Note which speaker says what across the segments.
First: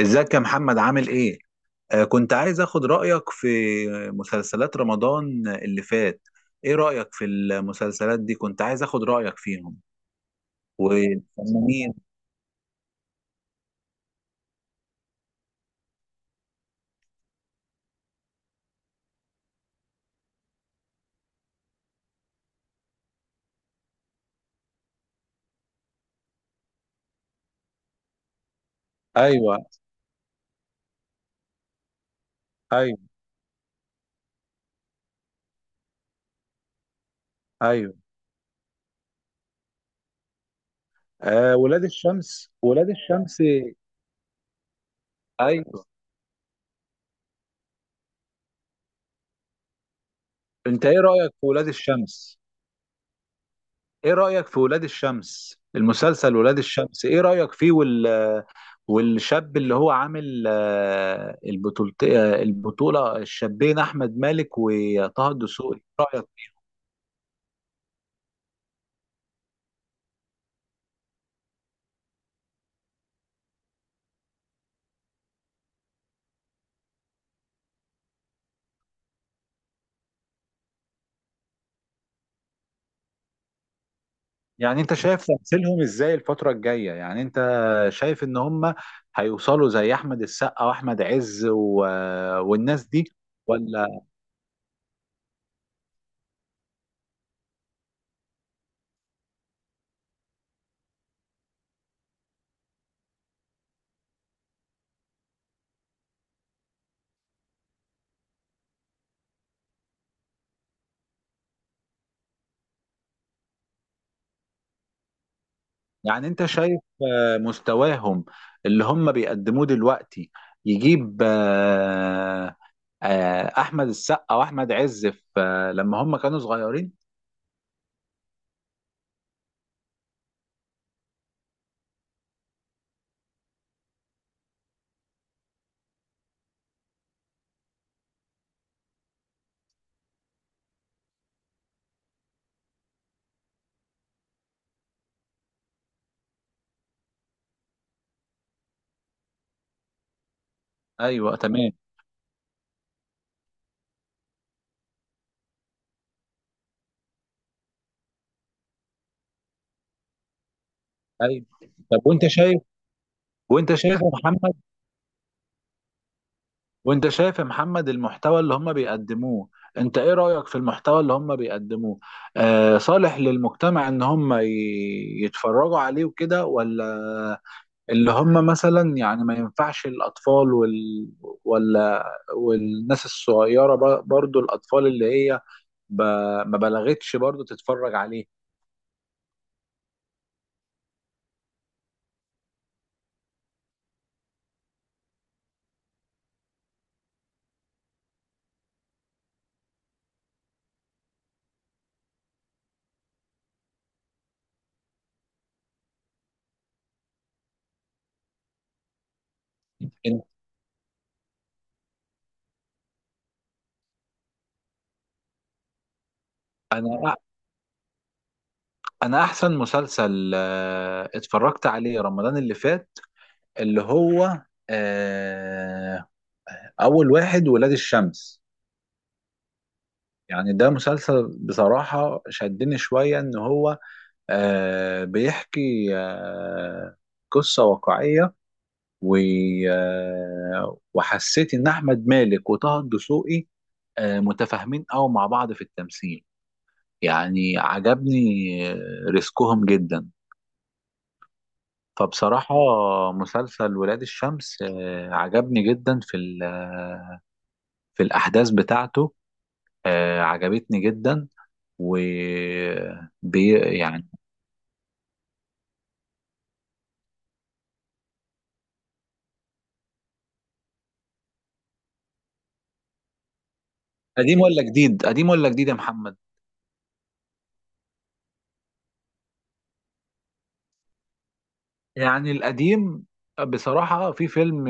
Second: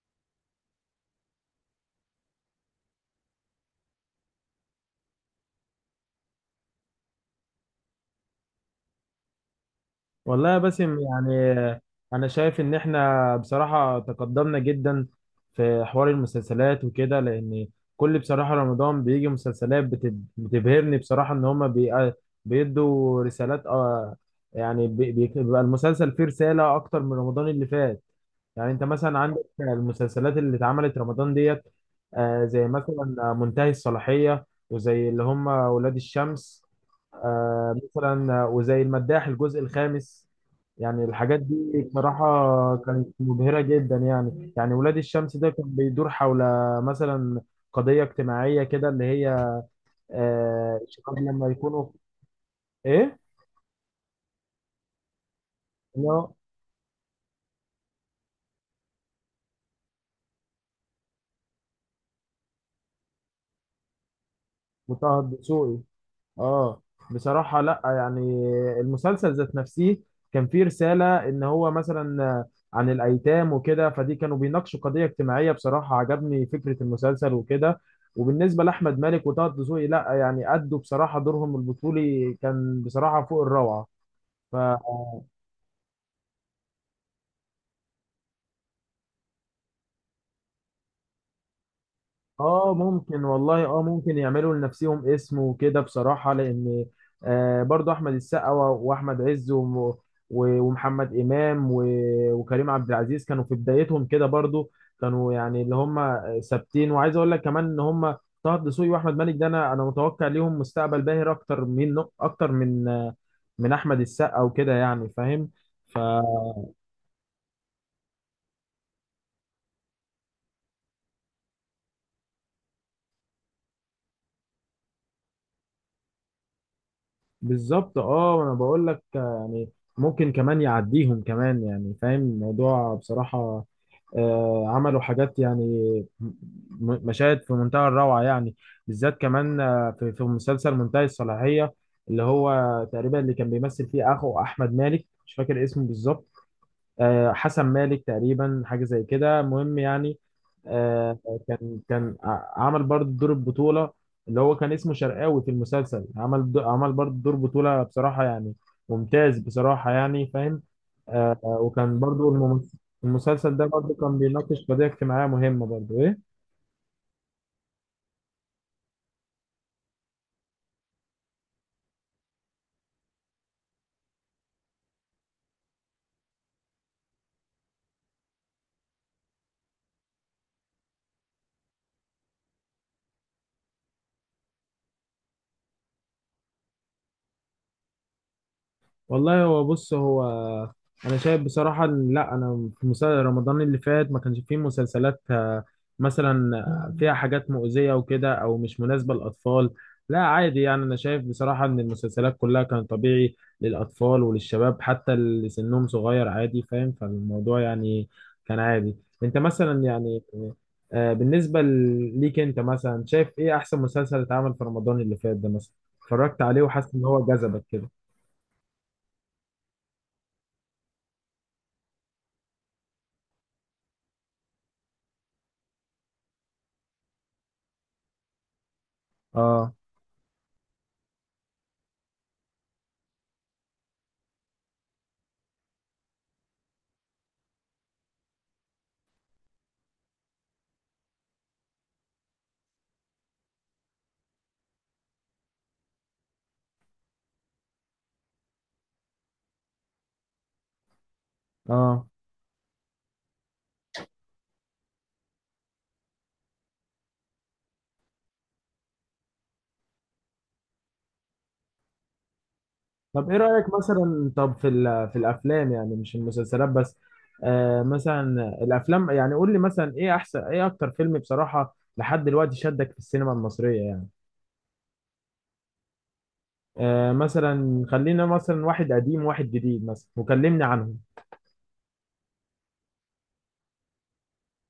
Speaker 1: ازيك يا محمد؟ عامل ايه؟ كنت عايز اخد رأيك في مسلسلات رمضان اللي فات. ايه رأيك في المسلسلات دي؟ كنت عايز اخد رأيك فيهم
Speaker 2: والله يا باسم، يعني
Speaker 1: والفنانين.
Speaker 2: انا شايف ان احنا بصراحة تقدمنا جدا في حوار المسلسلات وكده. لان كل بصراحة رمضان بيجي مسلسلات بتبهرني بصراحة. ان هما بيدوا رسالات. بيبقى المسلسل فيه رسالة اكتر من رمضان اللي فات. يعني انت مثلا عندك
Speaker 1: ايوه.
Speaker 2: المسلسلات اللي اتعملت رمضان ديت، زي
Speaker 1: ايوه.
Speaker 2: مثلا منتهي الصلاحية، وزي اللي هم ولاد الشمس، آه،
Speaker 1: ايوه.
Speaker 2: مثلا آه، وزي المداح الجزء الخامس. يعني الحاجات دي
Speaker 1: ولاد الشمس.
Speaker 2: بصراحة
Speaker 1: ولاد
Speaker 2: كانت
Speaker 1: الشمس
Speaker 2: مبهرة جدا يعني ولاد الشمس ده كان
Speaker 1: ايوه.
Speaker 2: بيدور حول مثلا قضية اجتماعية كده، اللي هي
Speaker 1: انت ايه
Speaker 2: الشباب
Speaker 1: رايك في
Speaker 2: لما
Speaker 1: ولاد
Speaker 2: يكونوا.
Speaker 1: الشمس؟
Speaker 2: ايه؟
Speaker 1: ايه رأيك في ولاد الشمس،
Speaker 2: اللي هو
Speaker 1: المسلسل ولاد الشمس، ايه رأيك فيه؟ والشاب اللي هو عامل البطولة، البطولة، الشابين احمد مالك
Speaker 2: وطه
Speaker 1: وطه الدسوقي،
Speaker 2: الدسوقي.
Speaker 1: ايه رأيك؟
Speaker 2: اه بصراحة لا يعني، المسلسل ذات نفسه كان فيه رسالة، ان هو مثلا عن الايتام وكده، فدي كانوا بيناقشوا قضية اجتماعية. بصراحة عجبني فكرة المسلسل وكده. وبالنسبة لأحمد مالك وطه دسوقي، لا يعني أدوا بصراحة دورهم البطولي كان بصراحة فوق
Speaker 1: يعني انت
Speaker 2: الروعة.
Speaker 1: شايف تمثيلهم ازاي الفترة الجاية؟ يعني انت شايف ان هم هيوصلوا زي احمد السقا واحمد عز
Speaker 2: اه
Speaker 1: والناس دي،
Speaker 2: ممكن والله، اه
Speaker 1: ولا؟
Speaker 2: ممكن يعملوا لنفسهم اسم وكده، بصراحة، لان برضو احمد السقا واحمد عز ومحمد امام وكريم عبد العزيز كانوا في بدايتهم كده برضو. كانوا يعني اللي هم ثابتين. وعايز اقول لك كمان ان هم طه دسوقي واحمد مالك ده، انا متوقع ليهم مستقبل باهر اكتر من من احمد السقا وكده، يعني فاهم.
Speaker 1: يعني انت شايف مستواهم اللي هم بيقدموه دلوقتي يجيب احمد السقا واحمد عز في لما هم كانوا صغيرين؟
Speaker 2: بالظبط، اه انا بقول لك يعني ممكن كمان يعديهم كمان، يعني فاهم الموضوع بصراحة. عملوا حاجات يعني، م- مشاهد في منتهى الروعة يعني، بالذات كمان في مسلسل منتهي الصلاحية، اللي هو تقريبا اللي كان بيمثل فيه اخو احمد مالك. مش فاكر اسمه بالظبط، حسن مالك تقريبا، حاجه زي كده. المهم يعني، آه،
Speaker 1: ايوه، تمام.
Speaker 2: كان عمل برضه دور البطوله. اللي هو كان اسمه شرقاوي في المسلسل، عمل عمل برضه دور بطوله بصراحه، يعني ممتاز بصراحه، يعني فاهم.
Speaker 1: ايوه.
Speaker 2: وكان
Speaker 1: طب وانت
Speaker 2: برضه
Speaker 1: شايف،
Speaker 2: المسلسل ده
Speaker 1: وانت
Speaker 2: برضه
Speaker 1: شايف يا
Speaker 2: كان
Speaker 1: محمد،
Speaker 2: بيناقش قضيه اجتماعيه مهمه برضه، ايه.
Speaker 1: وانت شايف يا محمد، المحتوى اللي هم بيقدموه، انت ايه رأيك في المحتوى اللي هم بيقدموه؟ صالح للمجتمع ان هم يتفرجوا عليه وكده، ولا اللي هم مثلا يعني ما ينفعش الاطفال ولا والناس الصغيرة، برضو الاطفال اللي هي ما بلغتش، برضو تتفرج عليه؟
Speaker 2: والله هو بص، انا شايف بصراحه، إن- لا انا في مسلسل رمضان اللي فات ما كانش فيه مسلسلات آه، مثلا آه، فيها حاجات مؤذيه وكده، او مش مناسبه للاطفال. لا عادي يعني، انا شايف بصراحه ان المسلسلات كلها كان طبيعي للاطفال وللشباب، حتى اللي سنهم صغير عادي، فاهم، فالموضوع يعني كان عادي. انت مثلا يعني، بالنسبه ليك انت مثلا شايف ايه احسن مسلسل اتعمل في رمضان اللي فات ده مثلا، اتفرجت عليه وحاسس ان
Speaker 1: انا
Speaker 2: هو جذبك كده؟
Speaker 1: انا احسن مسلسل اتفرجت عليه رمضان اللي فات، اللي هو آه، اول واحد، ولاد الشمس.
Speaker 2: اه.
Speaker 1: يعني ده مسلسل بصراحة شدني شوية، ان هو بيحكي قصة واقعية و- وحسيت ان احمد مالك وطه الدسوقي متفاهمين قوي مع بعض في التمثيل. يعني عجبني آه، ريسكهم جدا.
Speaker 2: اه
Speaker 1: فبصراحة مسلسل ولاد الشمس عجبني جدا في في الأحداث بتاعته، عجبتني جدا. و
Speaker 2: طب ايه رأيك
Speaker 1: يعني
Speaker 2: مثلا، طب في في الافلام، يعني مش المسلسلات بس. آه مثلا الافلام يعني، قول لي مثلا ايه احسن، ايه اكتر فيلم بصراحة لحد دلوقتي شدك في السينما المصرية يعني.
Speaker 1: قديم ولا جديد؟ قديم ولا جديد يا محمد؟
Speaker 2: آه مثلا خلينا مثلا واحد قديم واحد جديد مثلا، وكلمني عنهم.
Speaker 1: يعني القديم، بصراحة في فيلم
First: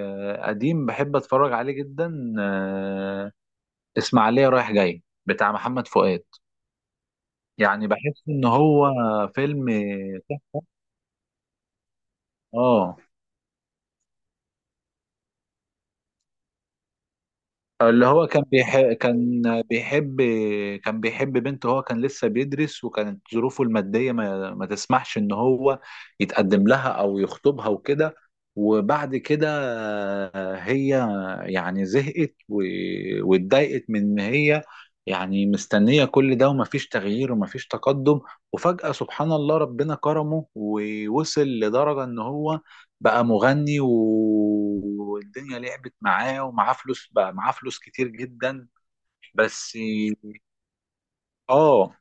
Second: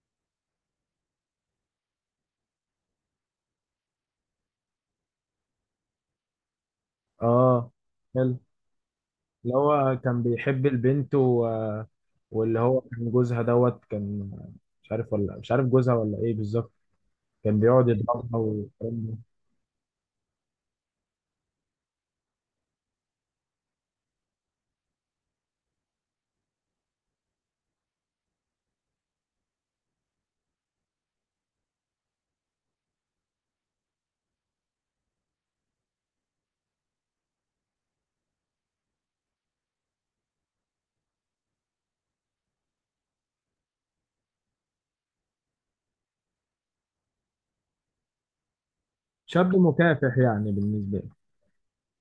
Speaker 1: قديم بحب أتفرج عليه جدا، إسماعيلية رايح جاي بتاع محمد فؤاد.
Speaker 2: اه،
Speaker 1: يعني بحس
Speaker 2: حلو.
Speaker 1: إن هو
Speaker 2: اللي
Speaker 1: فيلم
Speaker 2: هو كان
Speaker 1: تحفة.
Speaker 2: بيحب البنت و... واللي هو
Speaker 1: اه،
Speaker 2: كان جوزها دوت، كان مش عارف، ولا مش عارف جوزها، ولا ايه بالظبط. كان بيقعد
Speaker 1: اللي هو
Speaker 2: يضربها
Speaker 1: كان
Speaker 2: و...
Speaker 1: بيحب، كان بيحب، كان بيحب بنت، هو كان لسه بيدرس وكانت ظروفه المادية ما تسمحش ان هو يتقدم لها او يخطبها وكده. وبعد كده هي يعني زهقت واتضايقت من ان هي يعني مستنية كل ده، ومفيش تغيير ومفيش تقدم. وفجأة سبحان الله، ربنا كرمه ووصل لدرجة ان هو بقى مغني والدنيا لعبت معاه، ومعاه فلوس، بقى معاه فلوس كتير جدا.
Speaker 2: شاب
Speaker 1: بس،
Speaker 2: مكافح يعني بالنسبة لي.
Speaker 1: اه،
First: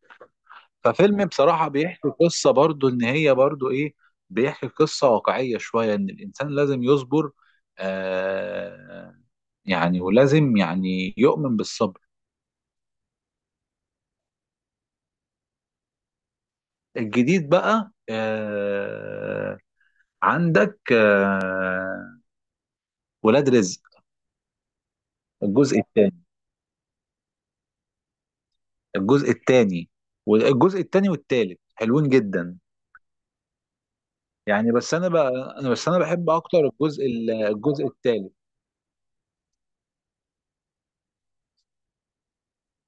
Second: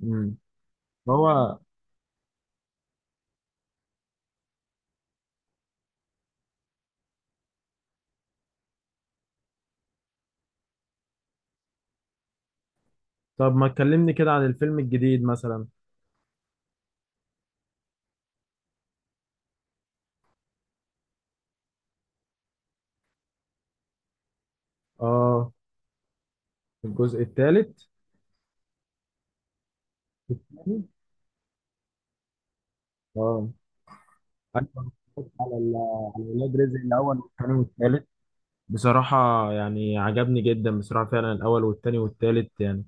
Speaker 2: مم.
Speaker 1: ففيلم
Speaker 2: هو
Speaker 1: بصراحة بيحكي قصة برضو ان هي برضو ايه، بيحكي قصة واقعية شوية، ان الانسان لازم يصبر، آه يعني ولازم يعني يؤمن بالصبر.
Speaker 2: طب ما تكلمني كده عن الفيلم الجديد مثلا.
Speaker 1: الجديد بقى، آه، عندك آه، ولاد رزق
Speaker 2: اه،
Speaker 1: الجزء الثاني،
Speaker 2: الجزء الثالث.
Speaker 1: الجزء الثاني. والجزء الثاني والثالث حلوين جدا،
Speaker 2: اه أنا
Speaker 1: يعني. بس انا
Speaker 2: اتفرجت
Speaker 1: بقى،
Speaker 2: على
Speaker 1: انا بس انا
Speaker 2: على
Speaker 1: بحب
Speaker 2: ولاد
Speaker 1: اكتر
Speaker 2: رزق الاول والثاني
Speaker 1: الجزء
Speaker 2: والثالث.
Speaker 1: الثالث.
Speaker 2: بصراحه يعني عجبني جدا بصراحه، فعلا الاول والثاني والثالث يعني.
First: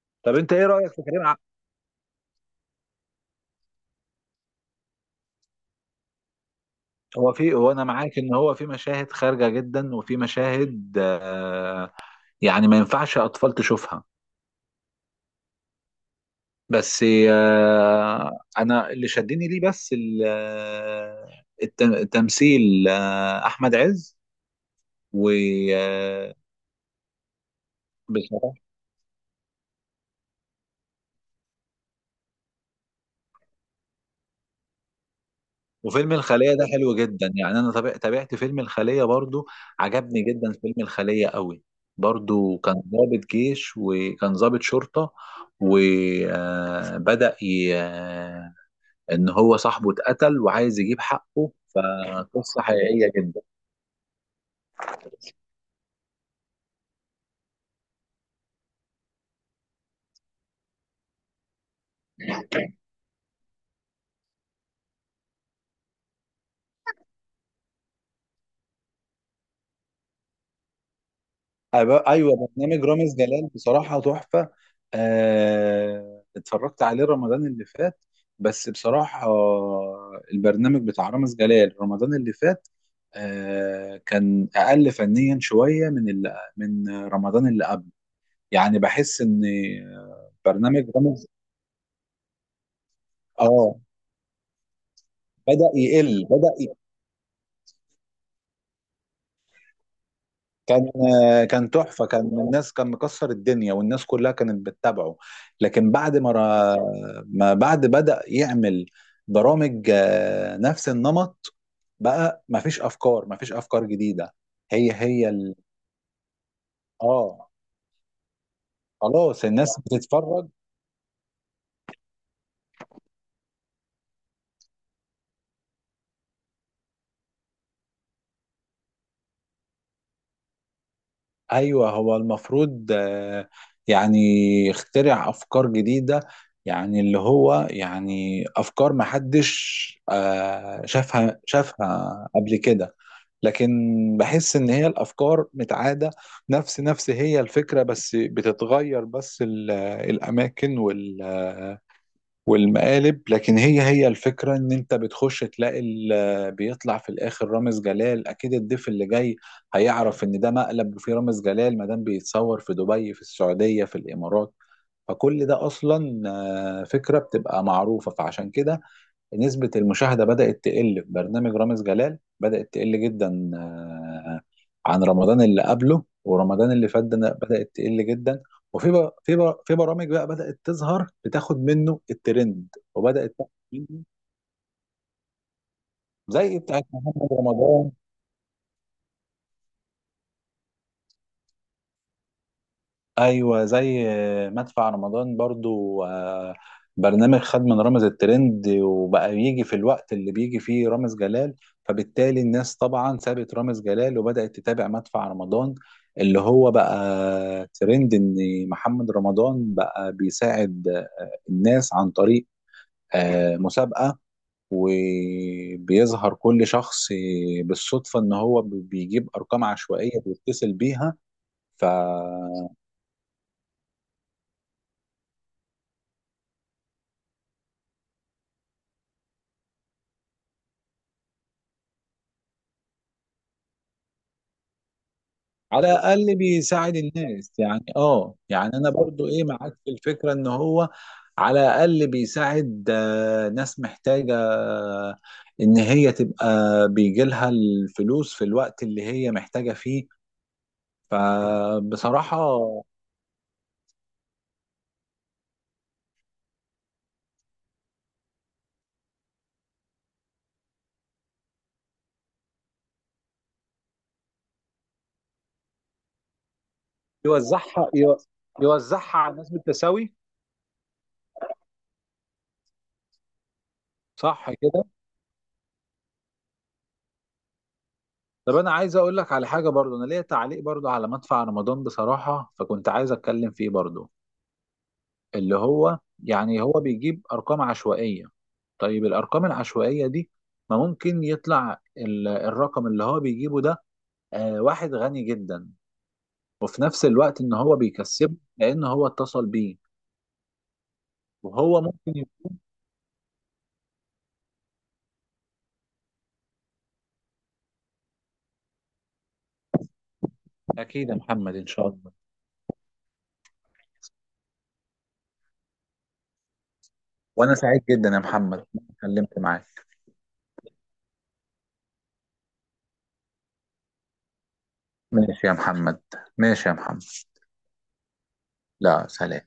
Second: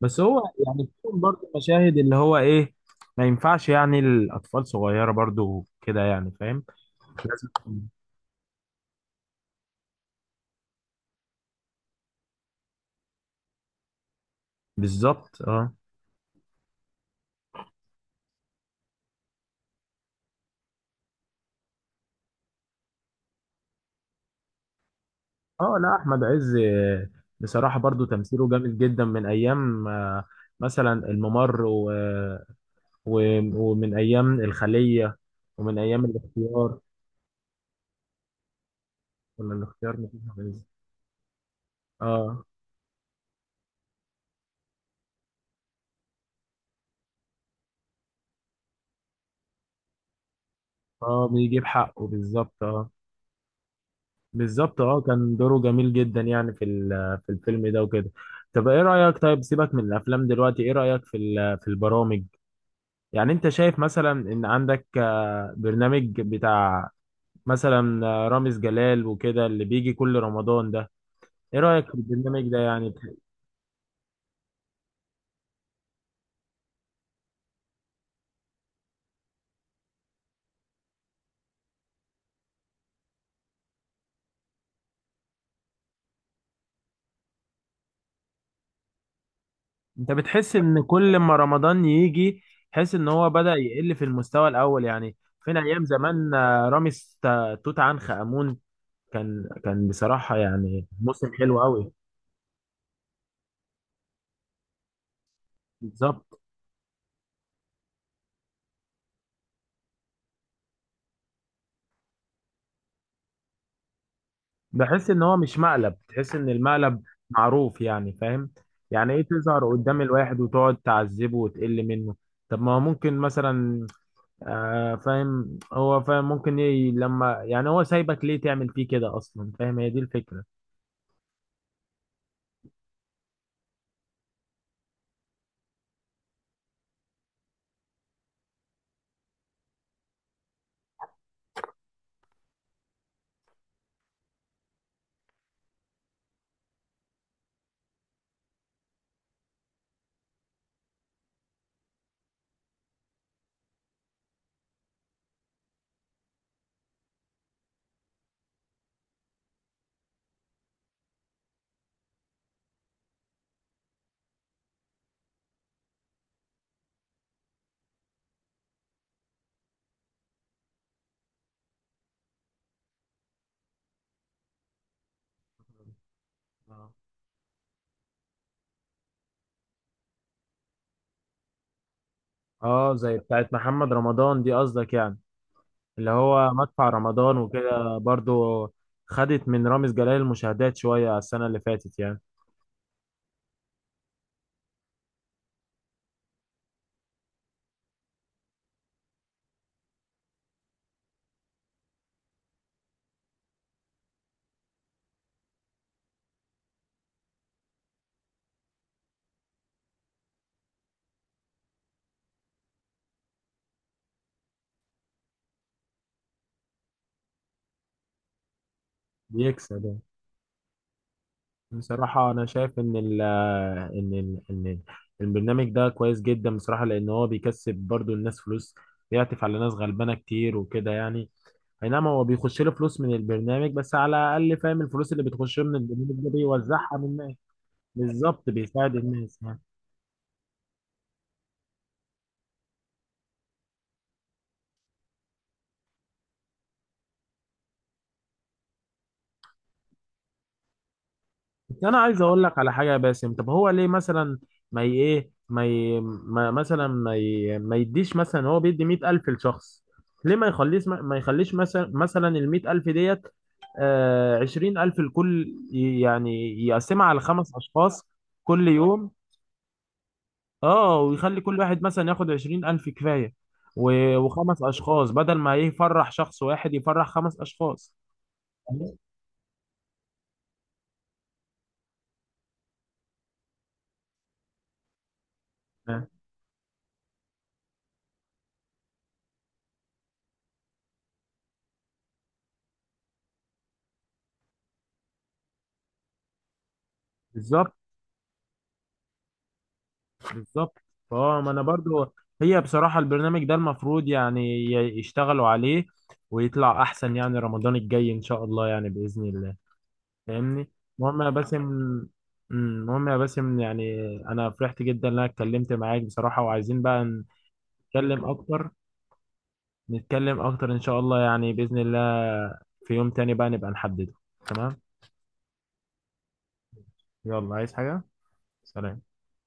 Speaker 2: بس
Speaker 1: طب
Speaker 2: هو
Speaker 1: انت ايه
Speaker 2: يعني
Speaker 1: رايك في
Speaker 2: فيهم
Speaker 1: كريم ع...؟
Speaker 2: برضه مشاهد اللي هو ايه، ما ينفعش يعني الاطفال صغيره برضه كده، يعني فاهم.
Speaker 1: هو
Speaker 2: لازم.
Speaker 1: في، هو انا معاك ان هو في مشاهد خارجه جدا، وفي مشاهد، آه، يعني ما ينفعش اطفال تشوفها.
Speaker 2: بالظبط اه.
Speaker 1: بس، انا اللي شدني ليه بس التمثيل. احمد عز و
Speaker 2: اه لا احمد
Speaker 1: آه،
Speaker 2: عز بصراحه برضو تمثيله
Speaker 1: بصراحة.
Speaker 2: جامد جدا من ايام مثلا الممر و... و... ومن ايام الخليه، ومن ايام
Speaker 1: وفيلم الخلية ده
Speaker 2: الاختيار.
Speaker 1: حلو جدا يعني. أنا تابعت فيلم الخلية برضو،
Speaker 2: ولا الاختيار مفيش
Speaker 1: عجبني
Speaker 2: أحمد
Speaker 1: جدا
Speaker 2: عز.
Speaker 1: فيلم الخلية قوي.
Speaker 2: اه.
Speaker 1: برضو كان ضابط جيش، وكان ضابط شرطة، وبدأ ي... آه، إن هو صاحبه اتقتل وعايز يجيب
Speaker 2: اه
Speaker 1: حقه،
Speaker 2: بيجيب حقه
Speaker 1: فقصة
Speaker 2: بالظبط اه.
Speaker 1: حقيقية جدا.
Speaker 2: بالظبط، اه كان دوره جميل جدا يعني في في الفيلم ده وكده. طب ايه رايك، طيب سيبك من الافلام دلوقتي، ايه رايك في في البرامج؟ يعني انت شايف مثلا ان عندك برنامج بتاع مثلا رامز جلال وكده، اللي بيجي كل رمضان ده، ايه رأيك في
Speaker 1: ايوه،
Speaker 2: البرنامج ده
Speaker 1: برنامج
Speaker 2: يعني
Speaker 1: رامز جلال بصراحه تحفه. اتفرجت عليه رمضان اللي فات. بس بصراحه، البرنامج بتاع رامز جلال رمضان اللي فات كان اقل فنيا شويه من من رمضان اللي قبل. يعني بحس ان
Speaker 2: انت بتحس ان
Speaker 1: برنامج
Speaker 2: كل
Speaker 1: رامز،
Speaker 2: ما رمضان يجي تحس ان هو بدأ
Speaker 1: اه،
Speaker 2: يقل في المستوى الاول يعني؟ فين
Speaker 1: بدأ
Speaker 2: ايام
Speaker 1: يقل،
Speaker 2: زمان،
Speaker 1: بدأ.
Speaker 2: رامز توت عنخ آمون، كان بصراحة
Speaker 1: كان،
Speaker 2: يعني موسم حلو
Speaker 1: كان
Speaker 2: قوي.
Speaker 1: تحفة، كان الناس، كان مكسر الدنيا والناس كلها كانت بتتابعه. لكن بعد ما
Speaker 2: بالظبط.
Speaker 1: را- ما بعد بدأ يعمل برامج نفس النمط، بقى ما فيش أفكار جديدة. هي
Speaker 2: بحس ان
Speaker 1: هي
Speaker 2: هو
Speaker 1: ال...
Speaker 2: مش مقلب، تحس ان المقلب
Speaker 1: اه.
Speaker 2: معروف، يعني فاهم، يعني ايه
Speaker 1: خلاص
Speaker 2: تظهر
Speaker 1: الناس
Speaker 2: قدام الواحد
Speaker 1: بتتفرج.
Speaker 2: وتقعد تعذبه وتقل منه. طب ما هو ممكن مثلا فاهم، هو فاهم، ممكن لما يعني هو سايبك ليه تعمل فيه كده اصلا، فاهم، هي دي الفكرة.
Speaker 1: ايوه، هو المفروض يعني يخترع افكار جديده، يعني اللي هو يعني افكار ما حدش شافها قبل كده. لكن بحس ان هي الافكار متعاده، نفس هي الفكره، بس بتتغير بس الاماكن والمقالب. لكن هي هي الفكرة، ان انت بتخش تلاقي بيطلع في الاخر رامز جلال. اكيد الضيف اللي جاي هيعرف ان ده مقلب وفيه رامز جلال، ما دام بيتصور في دبي، في السعودية، في الامارات. فكل ده اصلا فكرة بتبقى معروفة. فعشان كده نسبة المشاهدة بدأت تقل في برنامج رامز جلال، بدأت تقل جدا عن رمضان اللي قبله، ورمضان اللي
Speaker 2: آه.
Speaker 1: فات ده بدأت تقل جدا. وفي بر- في بر- في برامج بقى بدأت تظهر بتاخد منه الترند،
Speaker 2: اه، زي
Speaker 1: وبدأت
Speaker 2: بتاعت
Speaker 1: تاخد
Speaker 2: محمد
Speaker 1: منه،
Speaker 2: رمضان دي قصدك يعني، اللي هو
Speaker 1: زي بتاعت
Speaker 2: مدفع
Speaker 1: محمد
Speaker 2: رمضان
Speaker 1: رمضان.
Speaker 2: وكده برضو، خدت من رامز جلال المشاهدات شوية على السنة اللي فاتت يعني.
Speaker 1: ايوه، زي مدفع رمضان برضو، برنامج خد من رامز الترند، وبقى يجي في الوقت اللي بيجي فيه رامز جلال. فبالتالي الناس طبعا سابت رامز جلال وبدأت تتابع مدفع رمضان، اللي هو بقى ترند. ان محمد رمضان بقى بيساعد الناس عن طريق مسابقة، وبيظهر كل شخص بالصدفة، ان هو بيجيب ارقام
Speaker 2: بيكسب يعني.
Speaker 1: عشوائية بيتصل بيها. ف
Speaker 2: بصراحة أنا شايف إن البرنامج ده كويس جدا بصراحة، لأن هو بيكسب برضو الناس فلوس، بيعطف على ناس غلبانة كتير وكده يعني. اي نعم هو بيخش له فلوس من البرنامج، بس على الاقل فاهم الفلوس اللي بتخش له من
Speaker 1: على
Speaker 2: البرنامج ده
Speaker 1: الاقل بيساعد
Speaker 2: بيوزعها من الناس.
Speaker 1: الناس يعني. اه
Speaker 2: بالظبط
Speaker 1: يعني انا
Speaker 2: بيساعد
Speaker 1: برضو
Speaker 2: الناس
Speaker 1: ايه
Speaker 2: يعني.
Speaker 1: معاك في الفكره، ان هو على الاقل بيساعد ناس محتاجه، ان هي تبقى بيجي لها الفلوس في الوقت اللي هي محتاجه فيه.
Speaker 2: بس انا عايز
Speaker 1: فبصراحه
Speaker 2: اقول لك على حاجه يا باسم، طب هو ليه مثلا ما ي- ايه ما, ي... ما مثلا ما, ي... ما يديش مثلا، هو بيدي 100,000 لشخص. ليه ما يخليش، ما يخليش مثلا، مثلا ال 100,000 ديت 20,000 لكل، يعني يقسمها على خمس
Speaker 1: يوزعها
Speaker 2: أشخاص
Speaker 1: يو-
Speaker 2: كل يوم.
Speaker 1: يوزعها على الناس بالتساوي.
Speaker 2: اه ويخلي كل واحد مثلا ياخد 20,000 كفاية،
Speaker 1: صح
Speaker 2: وخمس
Speaker 1: كده.
Speaker 2: أشخاص، بدل ما يفرح شخص واحد يفرح خمس أشخاص.
Speaker 1: طب انا عايز اقول لك على حاجه، برضو انا ليا تعليق برضو على مدفع رمضان بصراحه، فكنت عايز اتكلم فيه برضو. اللي هو
Speaker 2: آه،
Speaker 1: يعني هو بيجيب ارقام عشوائيه، طيب الارقام العشوائيه دي ما ممكن يطلع الرقم اللي هو بيجيبه ده واحد غني جدا، وفي نفس الوقت ان
Speaker 2: بالظبط.
Speaker 1: هو بيكسبه لان هو اتصل بيه،
Speaker 2: بالظبط اه، ما أنا
Speaker 1: وهو ممكن
Speaker 2: برضو.
Speaker 1: يكون.
Speaker 2: هي بصراحة البرنامج ده المفروض يعني يشتغلوا عليه ويطلع أحسن يعني رمضان الجاي إن شاء الله، يعني بإذن الله، فاهمني.
Speaker 1: اكيد يا
Speaker 2: المهم يا
Speaker 1: محمد،
Speaker 2: باسم،
Speaker 1: ان شاء الله.
Speaker 2: المهم يا باسم يعني أنا فرحت جدا إن أنا اتكلمت معاك بصراحة، وعايزين بقى
Speaker 1: وانا سعيد جدا يا
Speaker 2: نتكلم
Speaker 1: محمد إن
Speaker 2: أكتر.
Speaker 1: أنا اتكلمت معاك.
Speaker 2: نتكلم اكتر ان شاء الله يعني، باذن الله، في يوم تاني بقى نبقى نحدده. تمام.
Speaker 1: ماشي يا محمد. ماشي يا محمد.
Speaker 2: يلا، عايز حاجه؟ سلام.
Speaker 1: لا، سلام.